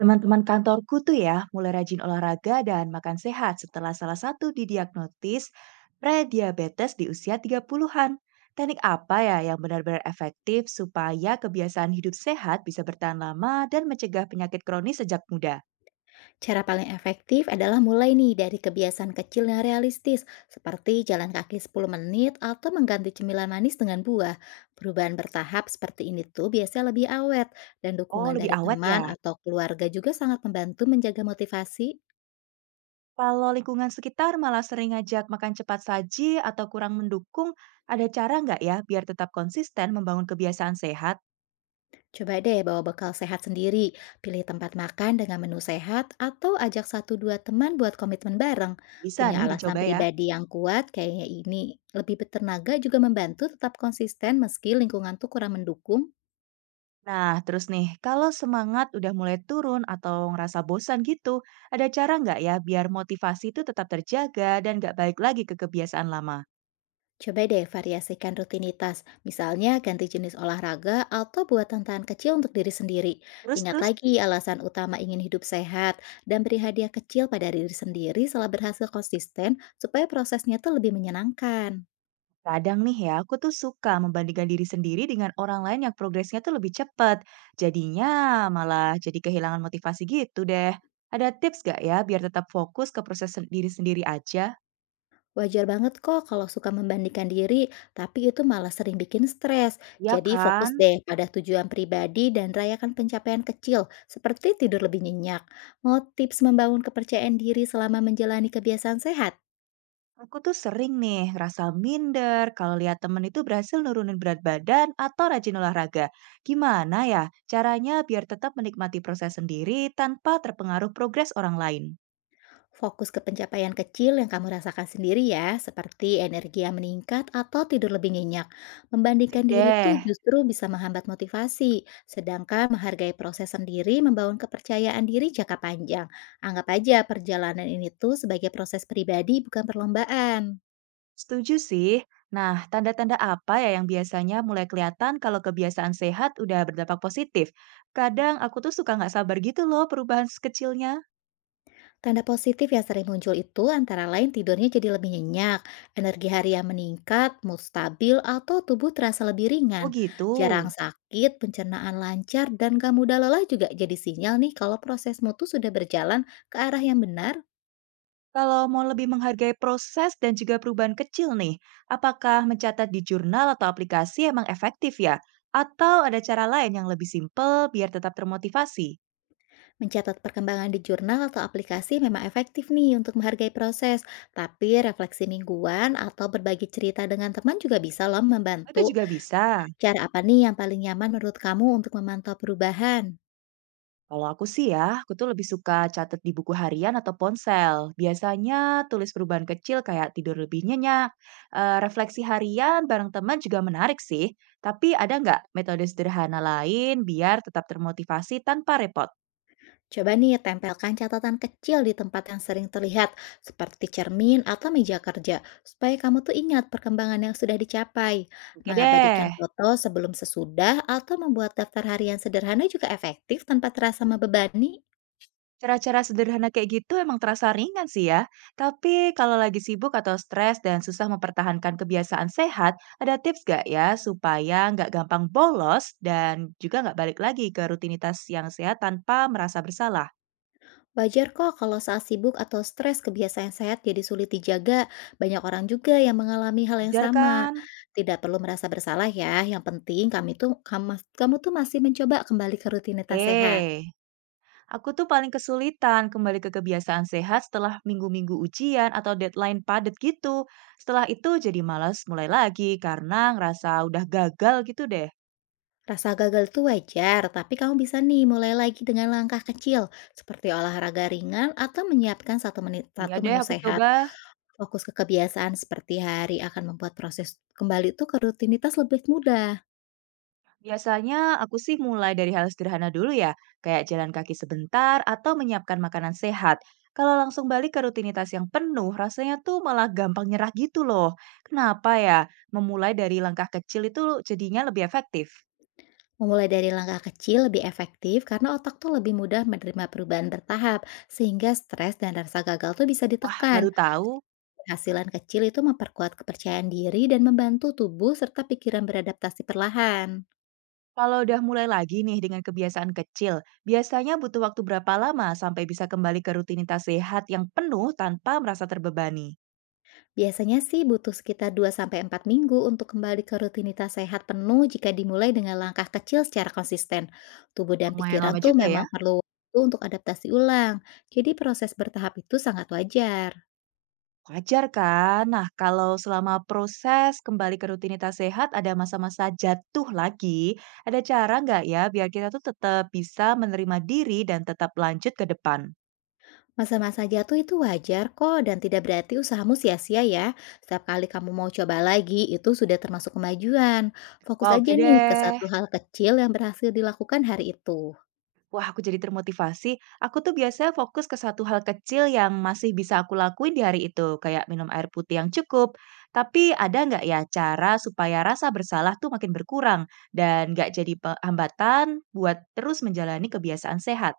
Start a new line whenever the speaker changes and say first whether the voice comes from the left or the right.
right: Teman-teman kantorku tuh ya mulai rajin olahraga dan makan sehat setelah salah satu didiagnotis prediabetes di usia 30-an. Teknik apa ya yang benar-benar efektif supaya kebiasaan hidup sehat bisa bertahan lama dan mencegah penyakit kronis sejak muda?
left: Cara paling efektif adalah mulai nih dari kebiasaan kecil yang realistis, seperti jalan kaki 10 menit atau mengganti cemilan manis dengan buah. Perubahan bertahap seperti ini tuh biasanya lebih awet, dan
right: Oh,
left: dukungan
right: lebih
left: dari
right: awet
left: teman
right: ya.
left: atau keluarga juga sangat membantu menjaga motivasi.
right: Kalau lingkungan sekitar malah sering ngajak makan cepat saji atau kurang mendukung, ada cara nggak ya biar tetap konsisten membangun kebiasaan sehat?
left: Coba deh bawa bekal sehat sendiri, pilih tempat makan dengan menu sehat, atau ajak satu dua teman buat komitmen bareng.
right: Bisa
left: Punya
right: nih
left: alasan
right: dicoba ya.
left: pribadi yang kuat kayaknya ini lebih bertenaga juga membantu tetap konsisten meski lingkungan tuh kurang mendukung.
right: Nah, terus nih, kalau semangat udah mulai turun atau ngerasa bosan gitu, ada cara nggak ya biar motivasi itu tetap terjaga dan nggak balik lagi ke kebiasaan lama?
left: Coba deh variasikan rutinitas, misalnya ganti jenis olahraga atau buat tantangan kecil untuk diri sendiri. Ingat
right: Terus-terus,
left: lagi alasan utama ingin hidup sehat dan beri hadiah kecil pada diri sendiri setelah berhasil konsisten supaya prosesnya tuh lebih menyenangkan.
right: kadang nih ya, aku tuh suka membandingkan diri sendiri dengan orang lain yang progresnya tuh lebih cepat. Jadinya malah jadi kehilangan motivasi gitu deh. Ada tips nggak ya biar tetap fokus ke proses diri sendiri aja?
left: Wajar banget kok kalau suka membandingkan diri, tapi itu malah sering bikin stres.
right: Ya
left: Jadi
right: kan?
left: fokus deh pada tujuan pribadi dan rayakan pencapaian kecil seperti tidur lebih nyenyak. Mau tips membangun kepercayaan diri selama menjalani kebiasaan sehat?
right: Aku tuh sering nih ngerasa minder kalau lihat temen itu berhasil nurunin berat badan atau rajin olahraga. Gimana ya caranya biar tetap menikmati proses sendiri tanpa terpengaruh progres orang lain?
left: Fokus ke pencapaian kecil yang kamu rasakan sendiri ya, seperti energi yang meningkat atau tidur lebih nyenyak. Membandingkan
right: Sip
left: diri tuh
right: deh,
left: justru bisa menghambat motivasi, sedangkan menghargai proses sendiri membangun kepercayaan diri jangka panjang. Anggap aja perjalanan ini tuh sebagai proses pribadi bukan perlombaan.
right: setuju sih. Nah, tanda-tanda apa ya yang biasanya mulai kelihatan kalau kebiasaan sehat udah berdampak positif? Kadang aku tuh suka nggak sabar gitu loh perubahan sekecilnya.
left: Tanda positif yang sering muncul itu antara lain tidurnya jadi lebih nyenyak, energi harian meningkat, mood stabil, atau tubuh terasa lebih
right: Oh
left: ringan.
right: gitu.
left: Jarang sakit, pencernaan lancar, dan gak mudah lelah juga jadi sinyal nih kalau proses mutu sudah berjalan ke arah yang benar.
right: Kalau mau lebih menghargai proses dan juga perubahan kecil nih, apakah mencatat di jurnal atau aplikasi emang efektif ya? Atau ada cara lain yang lebih simpel biar tetap termotivasi?
left: Mencatat perkembangan di jurnal atau aplikasi memang efektif nih untuk menghargai proses, tapi refleksi mingguan atau berbagi cerita dengan teman juga bisa loh
right: Oh, itu
left: membantu.
right: juga bisa.
left: Cara apa nih yang paling nyaman menurut kamu untuk memantau perubahan?
right: Kalau aku sih ya, aku tuh lebih suka catat di buku harian atau ponsel. Biasanya tulis perubahan kecil kayak tidur lebih nyenyak, refleksi harian bareng teman juga menarik sih. Tapi ada nggak metode sederhana lain biar tetap termotivasi tanpa repot?
left: Coba nih tempelkan catatan kecil di tempat yang sering terlihat, seperti cermin atau meja kerja, supaya kamu tuh ingat perkembangan yang sudah dicapai.
right: Oke
left: Mengabadikan
right: deh.
left: foto sebelum sesudah atau membuat daftar harian sederhana juga efektif tanpa terasa membebani.
right: Cara-cara sederhana kayak gitu emang terasa ringan sih ya. Tapi kalau lagi sibuk atau stres dan susah mempertahankan kebiasaan sehat, ada tips gak ya supaya nggak gampang bolos dan juga nggak balik lagi ke rutinitas yang sehat tanpa merasa bersalah?
left: Wajar kok kalau saat sibuk atau stres kebiasaan sehat jadi sulit dijaga. Banyak orang juga yang mengalami hal yang
right: Wajar
left: sama.
right: kan?
left: Tidak perlu merasa bersalah ya. Yang penting kami tuh kamu, kamu tuh masih mencoba kembali ke rutinitas sehat.
right: Oke. Aku tuh paling kesulitan kembali ke kebiasaan sehat setelah minggu-minggu ujian atau deadline padat gitu. Setelah itu jadi malas mulai lagi karena ngerasa udah gagal gitu deh.
left: Rasa gagal itu wajar, tapi kamu bisa nih mulai lagi dengan langkah kecil, seperti olahraga ringan atau menyiapkan satu menit
right: Iya
left: satu
right: deh,
left: menu
right: aku
left: sehat.
right: coba.
left: Fokus ke kebiasaan seperti hari akan membuat proses kembali itu ke rutinitas lebih mudah.
right: Biasanya aku sih mulai dari hal sederhana dulu ya, kayak jalan kaki sebentar atau menyiapkan makanan sehat. Kalau langsung balik ke rutinitas yang penuh, rasanya tuh malah gampang nyerah gitu loh. Kenapa ya? Memulai dari langkah kecil itu jadinya lebih efektif.
left: Memulai dari langkah kecil lebih efektif karena otak tuh lebih mudah menerima perubahan bertahap, sehingga stres dan rasa gagal tuh bisa
right: Wah,
left: ditekan.
right: baru tahu.
left: Hasilan kecil itu memperkuat kepercayaan diri dan membantu tubuh serta pikiran beradaptasi perlahan.
right: Kalau udah mulai lagi nih dengan kebiasaan kecil, biasanya butuh waktu berapa lama sampai bisa kembali ke rutinitas sehat yang penuh tanpa merasa terbebani?
left: Biasanya sih butuh sekitar 2 sampai 4 minggu untuk kembali ke rutinitas sehat penuh jika dimulai dengan langkah kecil secara konsisten. Tubuh dan
right: Lumayan
left: pikiran
right: lama
left: tuh
right: juga ya.
left: memang perlu waktu untuk adaptasi ulang, jadi proses bertahap itu sangat wajar.
right: Wajar kan? Nah, kalau selama proses kembali ke rutinitas sehat ada masa-masa jatuh lagi, ada cara nggak ya biar kita tuh tetap bisa menerima diri dan tetap lanjut ke depan?
left: Masa-masa jatuh itu wajar kok dan tidak berarti usahamu sia-sia ya. Setiap kali kamu mau coba lagi itu sudah termasuk kemajuan. Fokus
right: Wah,
left: aja
right: oke
left: nih ke
right: deh.
left: satu hal kecil yang berhasil dilakukan hari itu.
right: Wah, aku jadi termotivasi. Aku tuh biasanya fokus ke satu hal kecil yang masih bisa aku lakuin di hari itu, kayak minum air putih yang cukup. Tapi ada nggak ya cara supaya rasa bersalah tuh makin berkurang dan nggak jadi hambatan buat terus menjalani kebiasaan sehat?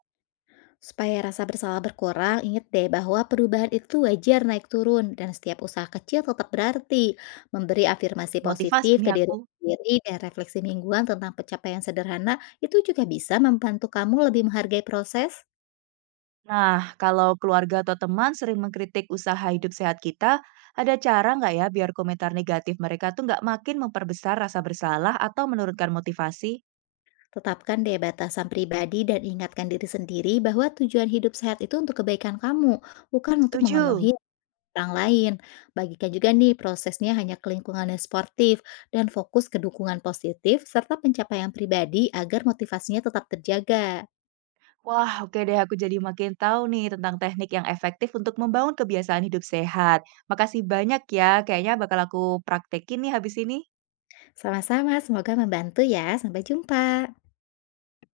left: Supaya rasa bersalah berkurang, ingat deh bahwa perubahan itu wajar naik turun dan setiap usaha kecil tetap berarti. Memberi afirmasi
right: Motivasi
left: positif ke
right: nih
left: diri
right: aku.
left: sendiri dan refleksi mingguan tentang pencapaian sederhana itu juga bisa membantu kamu lebih menghargai proses.
right: Nah, kalau keluarga atau teman sering mengkritik usaha hidup sehat kita, ada cara nggak ya biar komentar negatif mereka tuh nggak makin memperbesar rasa bersalah atau menurunkan motivasi?
left: Tetapkan deh batasan pribadi dan ingatkan diri sendiri bahwa tujuan hidup sehat itu untuk kebaikan kamu, bukan untuk
right: Setuju.
left: memenuhi orang lain. Bagikan juga nih prosesnya hanya ke lingkungan yang sportif dan fokus ke dukungan positif serta pencapaian pribadi agar motivasinya tetap terjaga.
right: Wah, oke deh aku jadi makin tahu nih tentang teknik yang efektif untuk membangun kebiasaan hidup sehat. Makasih banyak ya, kayaknya bakal aku praktekin nih habis ini.
left: Sama-sama, semoga membantu ya. Sampai jumpa.